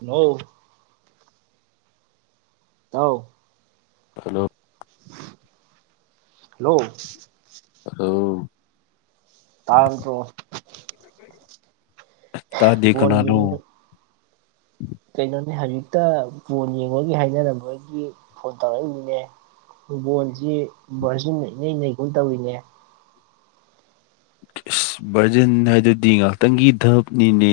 hello ꯏꯇꯥꯎ hello hello hello [unintelligible] ꯇꯥꯗꯦ ꯕꯣꯟ ꯀꯥꯅꯅꯣ ꯌꯦꯡꯉꯤ ꯀꯩꯅꯣꯅꯦ ꯍꯧꯖꯤꯛꯇ ꯐꯣꯟ ꯌꯦꯡꯕꯒꯤ ꯍꯥꯏꯅꯔꯝꯕꯒꯤ ꯐꯣꯟ ꯇꯧꯔꯛꯏꯅꯤꯅꯦ ꯐꯨꯠꯕꯣꯜꯁꯤ ꯚꯔꯖꯤꯟꯅ ꯏꯅꯩ ꯅꯩ ꯒꯨꯝ ꯇꯧꯋꯤꯅꯦ ꯏꯁ ꯕꯔꯖꯤꯟ ꯍꯥꯏꯗꯨꯗꯤ ꯉꯍꯥꯛꯇꯪꯒꯤ ꯙꯞꯅꯤꯅꯦ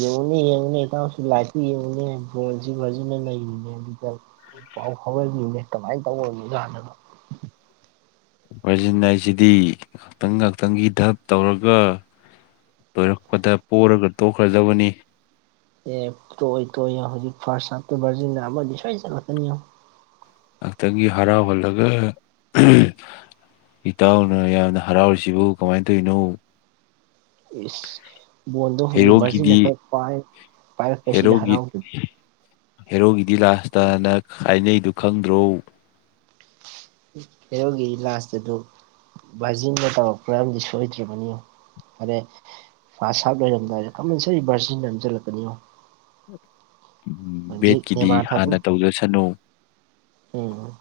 ꯌꯦꯡꯉꯨꯅꯦ ꯌꯦꯡꯉꯨꯅꯦ ꯏꯇꯥꯎꯁꯨ ꯂꯥꯞꯐ ꯌꯦꯡꯉꯨꯅꯦ ꯕꯣꯜꯖꯦ ꯕꯔꯖꯤꯟꯅ ꯅꯩꯔꯤꯅꯦ ꯏꯇꯥꯎ ꯄꯥꯎ ꯐꯥꯎꯔꯛꯏꯅꯦ ꯀꯃꯥꯏ ꯇꯧꯔꯕ ꯖꯥꯠꯅꯣꯅ ꯕꯔꯖꯤꯟ ꯍꯥꯏꯁꯤꯗꯤ ꯉꯍꯥꯛꯇꯪ ꯉꯍꯥꯛꯇꯪꯒꯤ ꯗꯥꯞ ꯇꯧꯔꯒ ꯂꯣꯏꯔꯛꯄꯗ ꯄꯔꯣꯒ ꯇꯣꯛꯈ꯭ꯔꯗꯕꯅꯤ ꯑꯦ ꯇꯣꯢ ꯇꯣꯢꯅ ꯐꯥꯔꯁ ꯍꯥꯞꯇ ꯕꯔꯖꯤꯟꯅ ꯑꯃꯗꯤ ꯁꯣꯢꯗꯅ ꯆꯠꯂꯛꯀꯅꯤ ꯌꯦꯡꯉꯣ ꯑꯗꯒꯤ ꯍꯔꯥꯎꯍꯜꯂꯒ ꯑꯍꯝ ꯏꯇꯥꯎꯅ ꯌꯥꯝꯅ ꯍꯔꯥꯎꯔꯤꯁꯤꯕꯨ ꯀꯃꯥꯏꯅ ꯇꯧꯔꯤꯅꯣ ꯏꯁ ꯕꯣꯜꯗꯣ ꯍꯧꯖꯤꯛ ꯍꯦꯔꯣꯒꯤꯗꯤ ꯕꯔꯖꯤꯜꯅ ꯈꯔ ꯄꯥꯏ ꯄꯥꯢꯔꯛꯄ ꯁꯤꯗ ꯍꯦꯔꯣꯒꯤ ꯍꯔꯥꯎꯔꯤꯕꯅꯤ ꯍꯦꯔꯣꯒꯤꯗꯤ ꯂꯥꯁ ꯇꯅ ꯇ ꯍꯥꯏꯅꯩꯗꯨ ꯈꯪꯗ꯭ꯔꯣ ꯍꯦꯔꯣꯒꯤ ꯂꯥꯁꯇ ꯑꯗꯨ ꯕꯥꯖꯤꯟꯗ ꯇꯧꯔꯛꯄꯔ ꯑꯝꯗꯤ ꯁꯣꯏꯗ꯭ꯔꯕꯅꯤ ꯐꯔꯦ ꯐꯥꯁ ꯍꯥꯞ ꯂꯩꯔꯝꯗꯥꯏꯗ ꯀꯝꯄꯜꯁꯔꯤ ꯚꯔꯁꯤꯟꯅ ꯑꯃ ꯆꯜꯂꯛ ꯀꯅꯤ ꯌꯦꯡꯉꯣ ꯕꯦꯠꯀꯤꯗꯤ ꯅꯦꯃꯥꯔ ꯍꯥꯟꯅ ꯊꯥꯗꯣꯛ ꯇꯧꯖꯁꯅꯣ ꯎꯝ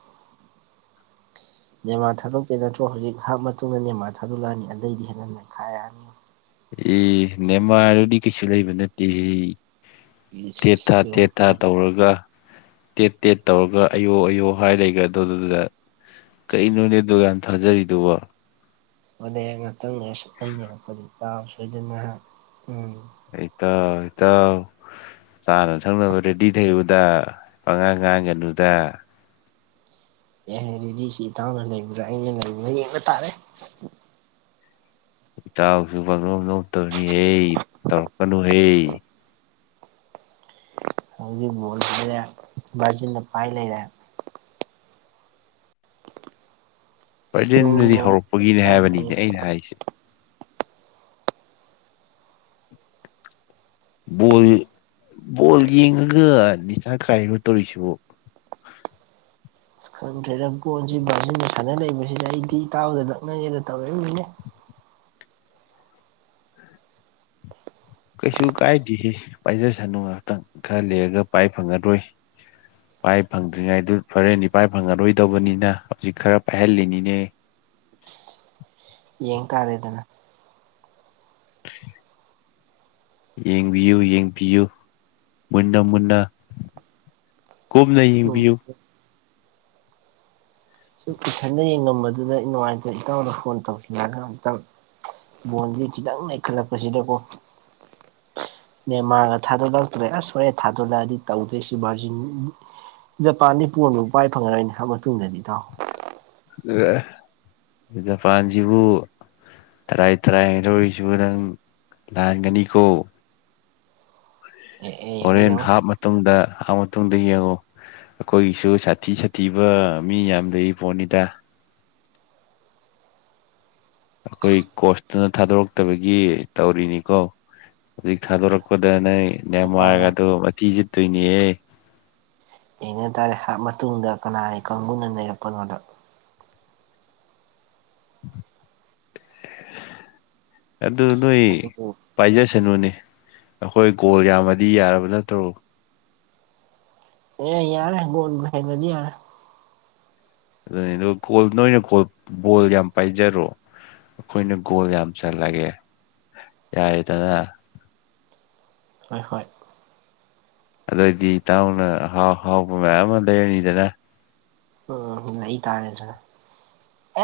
ꯅꯦꯃꯥꯔ ꯊꯥꯗꯣꯛꯇꯦꯢ ꯅꯠꯇ꯭ꯔꯣ ꯍꯧꯖꯤꯛ ꯍꯞ ꯃꯇꯨꯡꯗ ꯅꯦꯃꯥ ꯊꯥꯗꯣꯛꯂꯛ ꯑꯅꯤ ꯑꯗꯩꯗꯤ ꯍꯦꯟꯅ ꯅꯈꯥꯏꯔꯅꯤ ꯑꯦ ꯅꯦꯃꯥꯔꯗꯨꯗꯤ ꯀꯩꯁꯨ ꯂꯩꯕ ꯅꯠꯇ ꯍꯦ ꯏꯁ ꯇꯦꯠ ꯇꯥ ꯌꯦꯡꯉꯨ ꯇꯦꯠ ꯇꯥ ꯇꯧꯔꯒ ꯇꯦꯠ ꯇꯦꯠ ꯇꯧꯔꯒ ꯑꯌꯣ ꯑꯌꯣ ꯍꯥꯏ ꯂꯩꯈ꯭ꯔꯦ ꯗꯣꯗꯨꯗ ꯀꯩꯅꯣꯅꯦ ꯗꯨꯛꯌꯥꯝ ꯊꯥꯖꯔꯤꯗꯨꯕꯣ ꯍꯣꯅꯦ ꯉꯥꯛꯇꯪ ꯂꯩꯔꯁꯨ ꯑꯩꯅ [unintelligible] ꯎꯝ ꯢꯇꯥꯎ ꯢꯇꯥꯎ ꯆꯥꯅ ꯊꯛꯅꯕ ꯔꯦꯗꯤ ꯂꯩꯔꯣꯗ ꯄꯉꯥꯡ ꯉꯥꯡꯒꯅꯨꯗ ꯑꯦ ꯔꯦꯗꯤꯁꯤ ꯢꯇꯥꯎꯅ ꯂꯩꯕ꯭ꯔꯥ ꯑꯩꯅ ꯂꯩꯕ꯭ꯔ ꯌꯦꯡꯕ ꯇꯥꯔꯦ ꯏꯇꯥꯎꯁꯨ ꯄꯥꯡꯅꯣꯞ ꯅꯣꯞ ꯇꯕꯅꯦ ꯍꯦ ꯇꯧꯔꯛꯀꯅꯨꯍꯦ ꯍꯧꯖꯤꯛ ꯕꯣꯜꯖ ꯕꯔꯖꯤꯟꯅ ꯄꯥꯏ ꯂꯩꯔꯦ ꯍꯥꯢꯕ ꯅꯨꯡꯕꯨ ꯕ꯭ꯔꯖꯦꯟꯗꯨꯗꯤ ꯅꯨꯡꯉꯥꯏ ꯍꯧꯔꯛꯄꯒꯤꯅꯦ ꯏꯇꯥꯎꯅ ꯍꯌꯦꯡ ꯍꯥꯏꯕꯅꯤꯅꯦ ꯑꯩꯅ ꯍꯥꯏꯁꯦ ꯕꯣꯜ ꯕꯣꯜ ꯌꯦꯡꯉꯒ ꯅꯤꯁꯥ ꯈꯥꯢꯅꯣ ꯇꯧꯔꯤꯁꯤꯕꯣ [inaudible] ꯈꯪꯗ꯭ꯔꯦꯗ ꯕꯣꯟꯁꯤ ꯕꯥꯖꯤꯟꯅ ꯁꯅ ꯂꯩꯕꯁꯤꯗ ꯑꯩꯗꯤ ꯏꯇꯥꯎꯗ ꯂꯛꯅꯉꯦꯅ ꯇꯧꯔꯛꯢꯕꯅꯤꯅꯦ ꯀꯩꯁꯨ ꯀꯥꯏꯗꯦꯍꯦ ꯄꯥꯏꯖꯁꯅꯨ ꯉꯍꯥꯛꯇꯪ ꯈꯔ ꯂꯩꯔꯒ ꯄꯥꯏ ꯐꯪꯉꯔꯣꯏ ꯚꯥꯏ ꯐꯪꯗ꯭ꯔꯤꯉꯥꯏꯗꯨ ꯐꯔꯦꯅꯤ ꯄꯥꯏ ꯐꯪꯉꯔꯣꯏꯗꯧꯕꯅꯤꯅ ꯍꯧꯖꯤꯛ ꯈꯔ ꯄꯥꯏꯍꯜꯂꯤꯅꯤꯅꯦ [inaudible] ꯌꯦꯡ ꯇꯔꯦꯗꯅ [inaudible] ꯌꯦꯡꯕꯤꯌꯨ ꯌꯦꯡꯕꯤꯌꯨ ꯃꯨꯟꯅ ꯃꯨꯟꯅ ꯀꯨꯞꯅ ꯎꯝ ꯌꯦꯡꯕꯤꯌꯨ ꯁꯨ ꯏꯊꯟꯗ ꯌꯦꯡꯉꯝꯕꯗꯨꯗ ꯑꯩ ꯅꯨꯡꯉꯥꯏꯇꯦ ꯏꯇꯥꯎꯅ ꯐꯣꯟ ꯇꯧꯂꯒ ꯑꯃꯨꯛ ꯇꯪ ꯕꯣꯟꯖꯤ ꯈꯤꯇꯪ ꯅꯩꯈꯠꯂꯛꯄ ꯁꯤꯗꯀꯣ ꯅꯦꯃꯥꯒ ꯊꯥꯗꯣꯔꯛꯇ꯭ꯔꯦ ꯑꯁ ꯍꯣꯔꯦꯟ ꯊꯥꯗꯣꯔꯂꯛ ꯑꯗꯤ ꯇꯧꯗꯣꯏꯁꯤ ꯚꯔꯖꯤꯟ ꯖꯄꯥꯟꯗꯤ ꯕꯣꯟꯕꯨ ꯄꯥꯏ ꯐꯪꯉꯔꯣꯏꯅꯤ ꯍꯥꯞ ꯃꯇꯨꯡꯗꯗꯤ ꯏꯇꯥꯎ ꯔꯦ ꯖꯄꯥꯟꯁꯤꯕꯨ ꯇꯔꯥꯏ ꯇꯔꯥꯏ ꯍꯥꯏꯅꯔꯣꯏꯁꯤꯀꯣ ꯅꯪ ꯂꯥꯟꯒꯅꯤꯀꯣ ꯑꯦ ꯑꯦ ꯌꯦꯡꯉꯨ ꯍꯣꯔꯦꯟ ꯌꯦꯡꯉꯨ ꯍꯥꯞ ꯃꯇꯨꯡꯗ ꯍꯥꯞ ꯃꯇꯨꯡꯗ ꯌꯦꯡꯉꯨ ꯑꯩꯈꯣꯏꯒꯤꯁꯨ ꯁꯥꯊꯤ ꯁꯥꯊꯤꯕ ꯃꯤ ꯌꯥꯝ ꯂꯩꯔꯤ ꯄꯣꯠꯅꯤꯇ ꯑꯩꯈꯣꯏ ꯀꯣꯆꯇꯨꯅ ꯊꯥꯗꯣꯔꯛꯇꯕꯒꯤ ꯇꯧꯔꯤꯅꯤꯀꯣ ꯑꯗꯩ ꯊꯥꯗꯣꯔꯛꯄꯗ ꯅꯣꯏ ꯖꯄꯥꯟꯅ ꯅꯦꯃꯥꯔꯒꯗꯣ ꯃꯊꯤ ꯆꯠꯇꯣꯏꯅꯤꯍꯦ ꯌꯦꯡꯅ ꯇꯥꯔꯦ ꯍꯥꯞ ꯃꯇꯨꯡꯗ ꯀꯅꯥꯏ ꯀꯥꯡꯕꯨꯅ ꯅꯩꯔꯛꯄꯅꯣꯗ [inaudible] ꯑꯗꯨ ꯅꯣꯏ ꯑꯗꯨꯕꯨ ꯄꯥꯏꯖꯁꯅꯨꯅꯦ ꯑꯩꯈꯣꯏ ꯒꯣꯜ ꯌꯥꯝꯃꯗꯤ ꯌꯥꯔꯕ ꯅꯠꯇ꯭ꯔꯣ ꯑꯦ ꯌꯥꯔꯦ ꯒꯣꯜꯕꯨ ꯍꯦꯟꯒꯗꯤ ꯌꯥꯔꯦ ꯑꯗꯨꯅꯤ ꯑꯗꯨꯒ ꯀꯣꯜ ꯅꯣꯏꯅ ꯀꯣꯜ ꯕꯣꯜ ꯌꯥꯝ ꯄꯥꯏꯖꯔꯣ ꯑꯩꯈꯣꯏꯅ ꯒꯣꯜ ꯌꯥꯝ ꯆꯜꯂꯒꯦ ꯌꯥꯔꯦꯗꯅ ꯍꯣꯏ ꯍꯣꯏ ꯑꯗꯨꯑꯣꯏꯗꯤ ꯏꯇꯥꯎꯅ ꯑꯍꯥꯎ ꯑꯍꯥꯎꯕ ꯃꯌꯥꯝ ꯑꯃ ꯂꯩꯔꯅꯤꯗꯅ ꯂꯩ ꯇꯔꯦꯗꯅ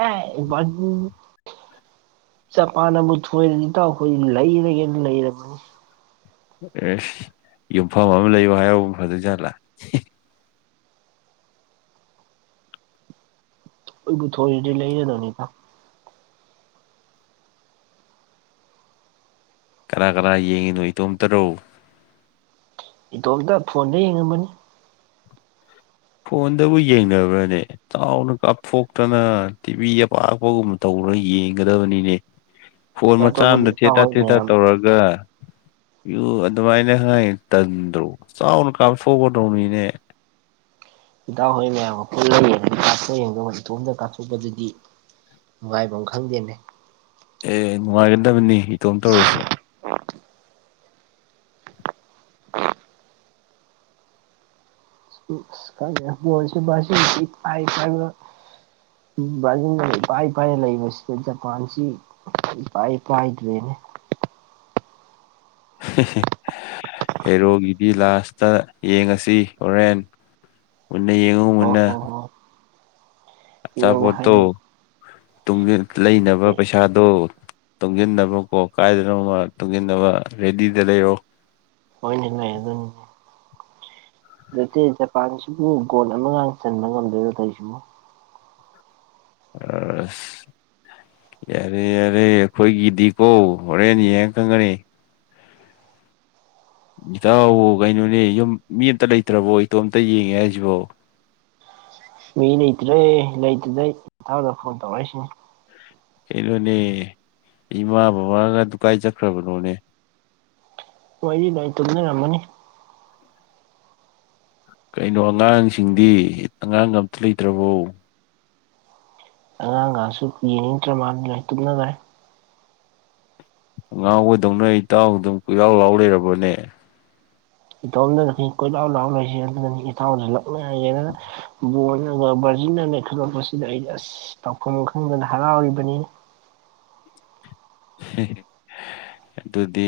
ꯑꯦ [unintelligible] ꯖꯄꯥꯟꯅꯕꯨ ꯊꯣꯏꯔꯗꯤ ꯏꯇꯥꯎ ꯑꯈꯣꯏꯗꯤ ꯂꯩꯔꯒꯦꯗ ꯂꯩꯔꯕꯅꯤ ꯑꯦꯁ ꯌꯨꯝꯐꯝ ꯑꯃ ꯂꯩꯌꯨ ꯍꯥꯏꯍꯧ ꯐꯗꯣꯏꯖꯥꯠꯂꯥ ꯊꯣꯏꯕꯨ ꯊꯣꯏꯔꯗꯤ ꯂꯩꯔꯗꯕꯅꯤ ꯏꯇꯥꯎ ꯀꯅꯥ ꯀꯅꯥ ꯌꯦꯡꯉꯤꯅꯣ ꯏꯇꯣꯝꯇꯔꯣ ꯏꯇꯣꯝꯇ ꯐꯣꯟꯗ ꯌꯦꯡꯉꯝꯕꯅꯤ ꯐꯣꯟꯗꯕꯨ ꯌꯦꯡꯅꯕ꯭ꯔꯅꯦ ꯆꯥꯎꯅ ꯀꯥꯞꯊꯣꯛꯇꯅ ꯇꯤꯚꯤ ꯑꯄꯥꯛꯄꯒꯨꯝ ꯇꯧ [unintelligible] ꯌꯦꯡꯒꯗꯕꯅꯤꯅꯦ [inaudible] ꯐꯣꯟ ꯃꯆꯥ ꯑꯇꯣꯞꯄꯗ ꯑꯃꯗ ꯊꯦꯠ ꯏꯇꯥꯎ ꯊꯥ ꯍꯣꯏ ꯊꯦꯠ ꯊꯥ ꯃꯌꯥꯝ ꯇꯧꯔꯒ [inaudible] ꯌꯨ ꯑꯗꯨꯃꯥꯏꯅꯥꯏ ꯍꯥꯏꯗꯣ ꯇꯟꯗ꯭ꯔꯣ ꯆꯥꯎꯅ ꯀꯥꯞꯊꯣꯛꯀꯗꯧꯅꯤꯅꯦ ꯏꯇꯥꯎ ꯍꯣꯏ ꯃꯌꯥꯝꯒ ꯄꯨꯜꯂꯒ ꯌꯦꯡꯉꯗꯤ ꯀꯥꯞꯊꯣꯛꯑꯒ ꯌꯦꯡꯗꯧꯕ ꯏꯇꯣꯝꯗ ꯀꯥꯞꯊꯣꯛꯄꯗꯨꯗꯤ ꯅꯨꯡꯉꯥꯏꯐꯝ ꯈꯪꯗꯦꯅꯦ ꯑꯦ ꯅꯨꯡꯉꯥꯏꯒꯗꯕꯅꯤ ꯏꯇꯣꯝꯇ ꯑꯣꯏꯔꯁꯨ [unintelligible] ꯑꯝ ꯕꯔꯥꯖꯤꯟ ꯏꯄꯥꯏ ꯄꯥꯏ ꯂꯩꯕꯁꯤ ꯖꯄꯥꯟꯁꯤ ꯏꯄꯥꯏ ꯄꯥꯏꯗꯔ꯭ꯦꯅꯦ ꯍꯦ ꯍꯦ ꯍꯦꯔꯣꯒꯤꯗꯤ ꯂꯥꯁꯇ ꯌꯦꯡꯉꯁꯤ ꯍꯣꯔꯦꯟ ꯃꯨꯟꯅ ꯌꯦꯡꯉꯨ ꯑꯣ ꯃꯨꯟꯅ ꯍꯣ ꯍꯣ ꯌꯦꯡꯕ ꯑꯆꯥꯄꯣꯠꯇꯣ ꯍꯥꯏꯗꯨꯅꯤ ꯇꯨꯡꯖꯟ ꯂꯩꯅꯕ ꯄꯩꯁꯥꯗꯣ ꯇꯨꯡꯖꯤꯟꯅꯕꯀꯣ ꯀꯥꯏꯗꯅꯣꯃ ꯇꯨꯡꯖꯤꯟꯅꯕ ꯔꯦꯗꯤꯗ ꯂꯩꯔꯣ ꯍꯣꯏꯅꯦ ꯂꯩꯔꯗꯝꯅꯤ ꯅꯠꯇꯦ ꯖꯄꯥꯟꯁꯤꯕꯨ ꯒꯣꯜ ꯑꯃꯒꯥ ꯆꯟꯕ ꯉꯝꯗꯣꯏꯔꯣ ꯇꯧꯏꯁꯤꯕꯨ ꯑꯁ ꯌꯥꯔꯦ ꯌꯥꯔꯦ ꯑꯈꯣꯏꯒꯤꯗꯤꯀꯣ ꯍꯣꯔꯦꯟ ꯌꯦꯡꯉ ꯈꯪꯒꯅꯤ ꯏꯇꯥꯎꯕꯨ ꯀꯩꯅꯣꯅꯦ ꯌꯨꯝ ꯃꯤ ꯑꯃꯇ ꯂꯩꯇ꯭ꯔꯕꯣ ꯏꯇꯣꯝꯇ ꯌꯦꯡꯉꯦ ꯍꯥꯏꯁꯤꯕꯣ ꯃꯤ ꯂꯩꯇ꯭ꯔꯦ ꯂꯩꯇꯗꯩ ꯏꯇꯥꯎꯗ ꯐꯣꯟ ꯇꯧꯔꯛꯏꯁꯤꯅꯤ ꯀꯩꯅꯣꯅꯦ ꯏꯃꯥ ꯕꯕꯥꯒꯗꯨ ꯀꯥꯏ ꯆꯠꯈ꯭ꯔꯕꯅꯣꯅꯦ ꯋꯥꯔꯤ ꯂꯣꯏ ꯇꯨꯝꯅꯔꯝꯃꯅꯤ ꯀꯩꯅꯣ ꯑꯉꯥꯡꯁꯤꯡꯗꯤ ꯑꯉꯥꯡꯒ ꯑꯝꯇ ꯂꯩꯇ꯭ꯔꯕꯣ ꯑꯉꯥꯡꯒꯁꯨ ꯌꯦꯡꯅꯤꯡꯗ꯭ꯔ ꯃꯥꯜꯂꯦ ꯂꯣꯏ ꯇꯨꯝꯅꯈ꯭ꯔꯦ ꯑꯉꯥꯎꯕꯗꯧꯅ ꯏꯇꯥꯎ ꯑꯗꯨꯝ ꯀꯣꯏꯂꯥꯎ ꯂꯥꯎ ꯂꯩꯔꯕꯅꯦ ꯏꯇꯣꯝꯗꯅ ꯀꯣꯏꯂꯥꯎ ꯂꯥꯎ ꯂꯩꯁꯦ ꯑꯗꯨꯅꯅꯤꯅꯦ ꯏꯇꯥꯎꯗ ꯂꯛꯅꯔꯒꯦꯅ ꯕꯣꯜꯖꯤꯅ ꯍꯧꯖꯤꯛꯅꯅꯦ ꯂꯩꯈꯠꯂꯛꯄꯁꯤꯗ ꯑꯩꯩꯅ ꯑꯁ ꯇꯧꯐꯝ ꯈꯪꯗ ꯍꯔꯥꯎꯔꯤꯕꯅꯤ ꯍꯦꯍꯦ ꯍ ꯑꯗꯨꯗꯤ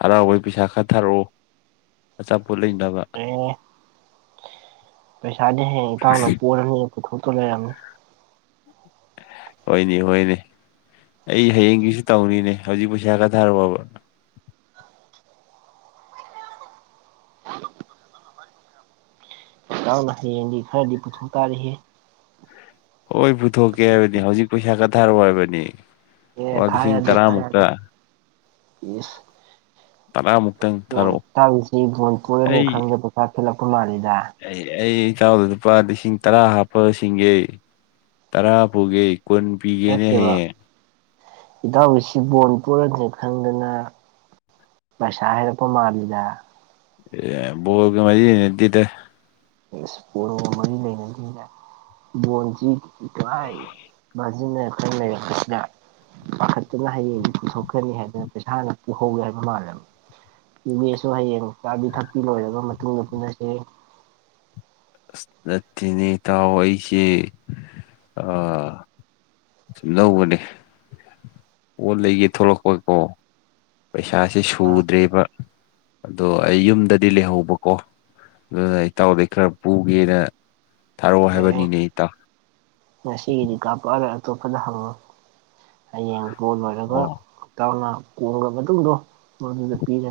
ꯍꯔꯥꯎꯕꯩ ꯄꯩꯁꯥ ꯈꯥꯔ ꯊꯥꯔꯛꯑꯣꯑꯆꯥꯄꯣ ꯄꯣꯠ ꯂꯩꯅꯕ ꯑꯦ ꯄꯩꯁꯥꯗꯤ ꯍꯌꯦꯡ ꯏꯇꯥꯎꯅ ꯄꯣꯜꯔꯅꯤ ꯄꯨꯊꯣꯛꯇꯨ ꯂꯩꯔꯝꯅꯤ ꯍꯣꯏꯅꯦ ꯍꯣꯏꯅꯦ ꯑꯩ ꯍꯌꯦꯡꯒꯤꯁꯨ ꯇꯧꯅꯤꯅꯦ ꯍꯧꯖꯤꯛ ꯄꯩꯁꯥ ꯈꯥꯔ ꯊꯥꯔꯛꯑꯣꯕ ꯏꯇꯥꯎꯅ ꯍꯌꯦꯡꯗꯤ ꯈꯥꯔꯗꯤ ꯄꯨꯊꯣꯛ ꯇꯥꯔꯤꯌꯦ ꯍꯣꯏ ꯄꯨꯊꯣꯛꯀꯦ ꯍꯥꯏꯕꯅꯤ ꯍꯧꯖꯤꯛ ꯄꯩꯁꯥ ꯈꯥꯔ ꯊꯔꯛꯑꯣ ꯍꯥꯏꯕꯅꯦ ꯑꯦ ꯍꯣꯏ ꯊꯥ ꯂꯤꯁꯤꯡ ꯌꯥꯗꯦ ꯊꯥ ꯇꯔꯥꯃꯨꯛꯇ ꯌꯥꯗꯦ ꯏꯁ ꯇꯔꯥꯃꯨꯛꯇꯪ ꯊꯥꯔꯛꯑꯣ ꯏꯇꯥꯎꯒꯤꯁꯦ ꯕꯣꯜ ꯄꯣꯔꯅꯤ ꯑꯩ ꯈꯪꯕꯩ ꯄꯩꯁꯥ ꯈꯜꯂꯞꯄꯅ ꯃꯜꯂꯤꯅꯤ ꯑꯩ ꯑꯩ ꯏꯇꯥꯎꯗ ꯂꯨꯄꯥ ꯂꯤꯁꯤꯡ ꯇꯔꯥ ꯍꯥꯞꯄ ꯁꯤꯡꯒꯦ ꯇꯔꯥ ꯄꯨꯒꯦ ꯀꯨꯟ ꯄꯤꯒꯦꯅꯦ ꯍ ꯏꯇꯥꯎꯕꯤꯁꯤ ꯕꯣꯟ ꯄꯣꯔꯅꯤ ꯈꯪꯗꯅ ꯗꯁꯥ ꯍꯥꯏꯔꯛꯄꯥ ꯃꯥꯜꯂꯤꯗ ꯑꯦ ꯕꯣꯜꯒ ꯃꯔꯤ ꯂꯩꯅꯗꯦꯗ ꯏꯁ ꯕꯣꯜꯒ ꯃꯔꯤ ꯂꯩꯅꯗꯦꯗ ꯕꯣꯜ ꯗꯤ ꯇꯥꯏ ꯖꯤ ꯊꯝ ꯂꯩ ꯈꯁꯤꯅ ꯄꯥꯈꯠꯇꯨꯅ ꯍꯌꯦꯡꯗꯤ ꯄꯨꯊꯣꯛꯈ꯭ꯔꯅꯤ ꯍꯥꯏꯗꯅ ꯄꯩꯁꯥ ꯍꯥꯟꯅ ꯄꯨꯍꯧꯒꯦ ꯍꯥꯏꯕ ꯃꯥꯜꯂꯦꯕ ꯌꯨꯕꯦꯁꯨ ꯍꯌꯦꯡ ꯆꯥꯕꯤ ꯊꯛꯄꯤ ꯂꯣꯏꯔꯕ ꯃꯇꯨꯡꯗ ꯄꯨꯂꯁꯦ ꯑꯁ ꯅꯠꯇꯦꯅꯦ ꯏꯇꯥꯎ ꯑꯩꯁꯦ ꯑꯥ ꯁꯨꯝ ꯂꯧꯕꯅꯦ ꯄꯣꯠ ꯂꯩꯒꯦ ꯊꯣꯛꯂꯛꯄꯀꯣ ꯄꯩꯁꯥꯁꯦ ꯁꯨꯗ꯭ꯔꯦꯕ ꯑꯗꯣ ꯑꯩ ꯌꯨꯝꯗꯗꯤ ꯂꯩꯍꯧꯕꯀꯣ ꯑꯗꯨꯅ ꯑꯩꯇꯥꯎꯗꯩ ꯈꯔ ꯄꯨꯒꯦꯅ ꯊꯥꯔꯛꯑꯣ ꯑꯦ ꯍꯥꯏꯕꯅꯤꯅꯦ ꯏꯇꯥꯎ ꯉꯁꯤꯒꯤꯗꯤ ꯀꯥꯞꯄꯛꯑꯔ ꯑꯇꯣꯞꯄꯗ ꯍꯪꯉꯨ ꯍꯌꯦꯡ ꯕꯣꯟ ꯂꯣꯏꯔꯒ ꯑꯣ ꯏꯇꯥꯎꯅ ꯀꯣꯡꯂ ꯃꯇꯨꯡꯗꯣ ꯃꯗꯨꯗ ꯄꯤꯒꯦ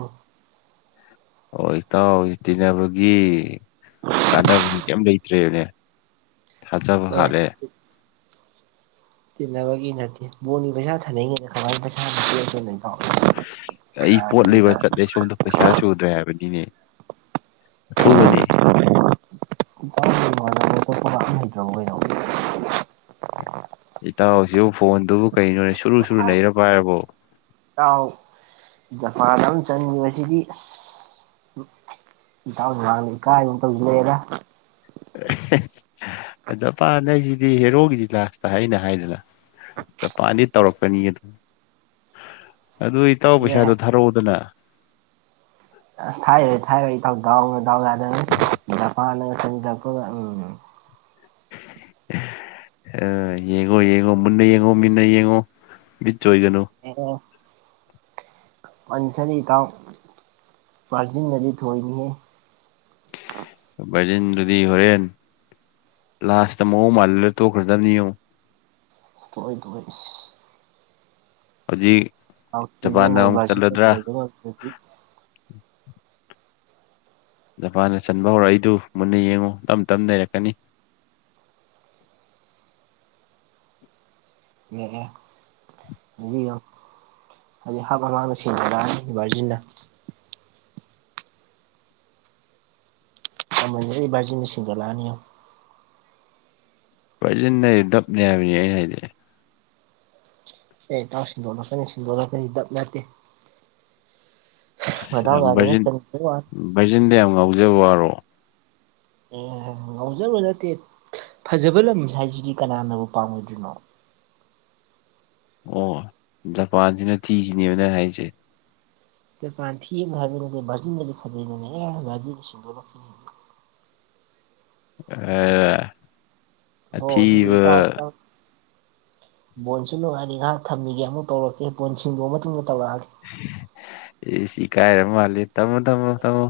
ꯍꯣ ꯏꯇꯥꯎꯁꯤ ꯇꯤꯟꯅꯕꯒꯤ ꯀꯥꯟꯅꯕꯅꯤ ꯀꯩꯝ ꯂꯩꯇ꯭ꯔꯦꯅꯦ ꯊꯥꯖꯕ ꯑꯦ ꯍꯥꯠꯂꯦ ꯇꯤꯟꯅꯕꯒꯤ ꯅꯠꯇꯦ ꯕꯣꯜꯒꯤ ꯄꯩꯁꯥ ꯊꯥꯅꯩꯅ ꯀꯃꯥꯏ ꯊꯅꯩꯅꯣ ꯑꯩ ꯄꯣꯠ ꯂꯩꯕ ꯆꯠꯂꯦ ꯁꯣꯝꯗ ꯄꯩꯁꯥ ꯁꯨꯗ꯭ꯔꯦ ꯍꯥꯏꯕꯅꯤꯅꯦ ꯑꯊꯨꯕꯅꯤ ꯐ [unintelligible] ꯀꯩꯗꯧꯕꯩꯅꯣ [unintelligible] ꯏꯇꯥꯎꯁꯨ ꯐꯣꯟꯗꯨꯕꯨ ꯀꯩꯅꯣꯅꯦ ꯁꯨꯔꯨ ꯁꯨꯔꯨ ꯅꯩꯔ ꯄꯥꯏꯔꯕꯣ ꯇꯥꯎ ꯖꯐꯥ ꯅꯝ ꯆꯟ ꯉꯁꯤꯗꯤ ꯏꯇꯥꯎ ꯅꯍꯥꯟ ꯏꯀꯥꯏꯒꯨꯝ ꯇꯧꯕꯅꯤꯗ ꯑꯍ ꯍ ꯖꯄꯥꯟ ꯍꯩ ꯁꯤꯗꯤ ꯍꯦꯔꯣꯒꯤꯗꯤ ꯂꯥꯁꯇ ꯑꯩꯅ ꯍꯥꯏꯗꯅ ꯖꯥꯄꯟꯗꯤ ꯇꯧꯔꯛꯀꯅꯤ ꯑꯗꯨꯝ ꯑꯗꯨ ꯏꯇꯥꯎ ꯄꯩꯁꯥꯗꯣ ꯑꯦ ꯊꯥꯔꯛꯑꯣꯗꯅ ꯑꯁ ꯊꯥꯏꯔꯣꯏ ꯊꯥꯏꯔꯣꯏ ꯏꯇꯥꯎ ꯗꯥꯎꯅꯗꯥꯎ ꯌꯥꯗꯅꯦ ꯖꯄꯥꯟ ꯅꯒ ꯍꯦꯟꯗꯀꯣ ꯉꯝ ꯑ ꯌꯦꯡꯉꯣ ꯌꯦꯡꯉꯣ ꯃꯨꯟꯅ ꯌꯦꯡꯉꯣ ꯃꯤꯟꯅ ꯌꯦꯡꯉꯣ ꯃꯤꯠ ꯆꯣꯏꯒꯅꯨ ꯑꯅꯤ ꯁꯔꯤ ꯏꯇꯥꯎ ꯕꯔꯥꯖꯤꯟꯅꯗꯤ ꯊꯣꯏꯅꯤꯌꯦ ꯥꯕꯔꯖꯤꯟ ꯗꯨꯗꯤ ꯍꯣꯔꯦꯟ ꯂꯥꯁ ꯇ ꯃꯑꯣꯡ ꯃꯥꯜꯍꯜꯂꯒ ꯊꯣꯛꯈꯔꯗꯅꯤ ꯌꯦꯡꯑꯣ ꯊꯣꯛꯑꯣꯢ ꯊꯣꯛꯑꯣꯢ ꯍꯧꯖꯤꯛ ꯍꯧ ꯖꯄꯥꯟꯗ ꯑꯃꯨꯛ ꯆꯠꯂꯗ꯭ꯔꯥ [unintelligible] ꯖꯄꯥꯟꯅ ꯆꯟꯕ ꯍꯧꯔꯛꯏꯗꯨ ꯃꯨꯟꯅ ꯌꯦꯡꯉꯨ ꯇꯞ ꯇꯞꯅ ꯅꯩꯔꯛꯀꯅꯤ [inaudible] ꯑꯦꯑꯦ [unintelligible] ꯍꯧꯖꯤꯛ ꯍꯥꯞ ꯃꯃꯥꯡꯗ ꯁꯤꯡꯗꯣꯛ ꯔꯛ ꯑꯏꯤ ꯚꯥꯔꯖꯤꯟꯅ ꯑꯩꯕꯖꯤ ꯕꯔꯖꯤꯟ ꯁꯤꯡꯗꯣꯛ ꯂꯑꯅꯤ ꯌꯦꯡꯉꯣ ꯕꯔꯖꯤꯟ ꯍꯗꯤ ꯗꯞꯅꯦ ꯍꯥꯏꯕꯅꯤ ꯑꯩꯅ ꯍꯥꯏꯗꯤ ꯑꯦ ꯇꯥꯎ ꯁꯤꯟꯗꯣꯛꯂꯛꯀꯅꯤ ꯁꯤꯟꯗꯣꯛꯂꯛꯀꯅꯤ ꯗꯞ ꯅꯠꯇꯦ ꯑꯁ ꯃꯗꯥꯎ ꯌꯥꯝ ꯌꯥꯗꯅ ꯚꯔꯖꯤꯟ ꯆꯟꯈꯤꯕꯩ ꯋꯥꯅꯤ ꯚꯔꯖꯤꯟꯗ ꯌꯥꯝ ꯉꯥꯎꯖꯕ ꯋꯥꯔꯣ ꯑꯦ ꯉꯥꯎꯖꯕ ꯅꯠꯇꯦ ꯐꯖꯕ ꯂꯝ ꯍꯥꯏꯁꯤꯗꯤ ꯀꯅꯥꯅꯕꯨ ꯄꯥꯝꯃꯨꯗꯣꯢꯅꯣ ꯑꯣ ꯖꯄꯥꯟꯁꯤꯅ ꯊꯤꯁꯤꯅꯦꯕ ꯅꯪ ꯍꯥꯏꯁꯦ ꯖꯄꯥꯟ ꯊꯤ ꯍꯥꯢꯕ ꯅꯠꯇꯦ ꯕꯔꯖꯤꯟ ꯁꯤꯗꯤ ꯐꯖꯩꯕꯅꯦꯍꯦ ꯕꯔꯖꯤꯟꯗꯤ ꯁꯤꯡꯗꯣꯔꯛ ꯀꯅꯤ ꯑꯦ ꯍꯣ ꯑꯗꯨꯗꯤ ꯏꯇꯥꯎ ꯑꯊꯤꯕꯔꯥ ꯏꯇꯥꯎ ꯕꯣꯟꯁꯨ ꯅꯨꯉꯥꯢꯔꯤ ꯉꯥꯏꯍꯥꯛ ꯊꯝꯒꯤꯒꯦ ꯑꯃꯨꯛ ꯇꯧꯔꯛꯀꯦ ꯕꯣꯟ ꯁꯤꯡꯗꯣꯛꯑ ꯃꯇꯨꯡꯗ ꯇꯧꯔꯛ ꯑꯒꯦ ꯏꯀꯥꯏꯔꯦ ꯃꯥꯜꯂꯦ ꯇꯝꯃꯣ ꯇꯝꯃꯣ ꯇꯝꯃꯣ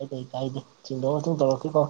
ꯑꯩꯗꯤ ꯢꯀꯥꯢꯗꯦ ꯆꯤꯡꯗꯣꯛꯑ ꯃꯇꯨꯡ ꯇꯧꯔꯛꯀꯦꯀꯣ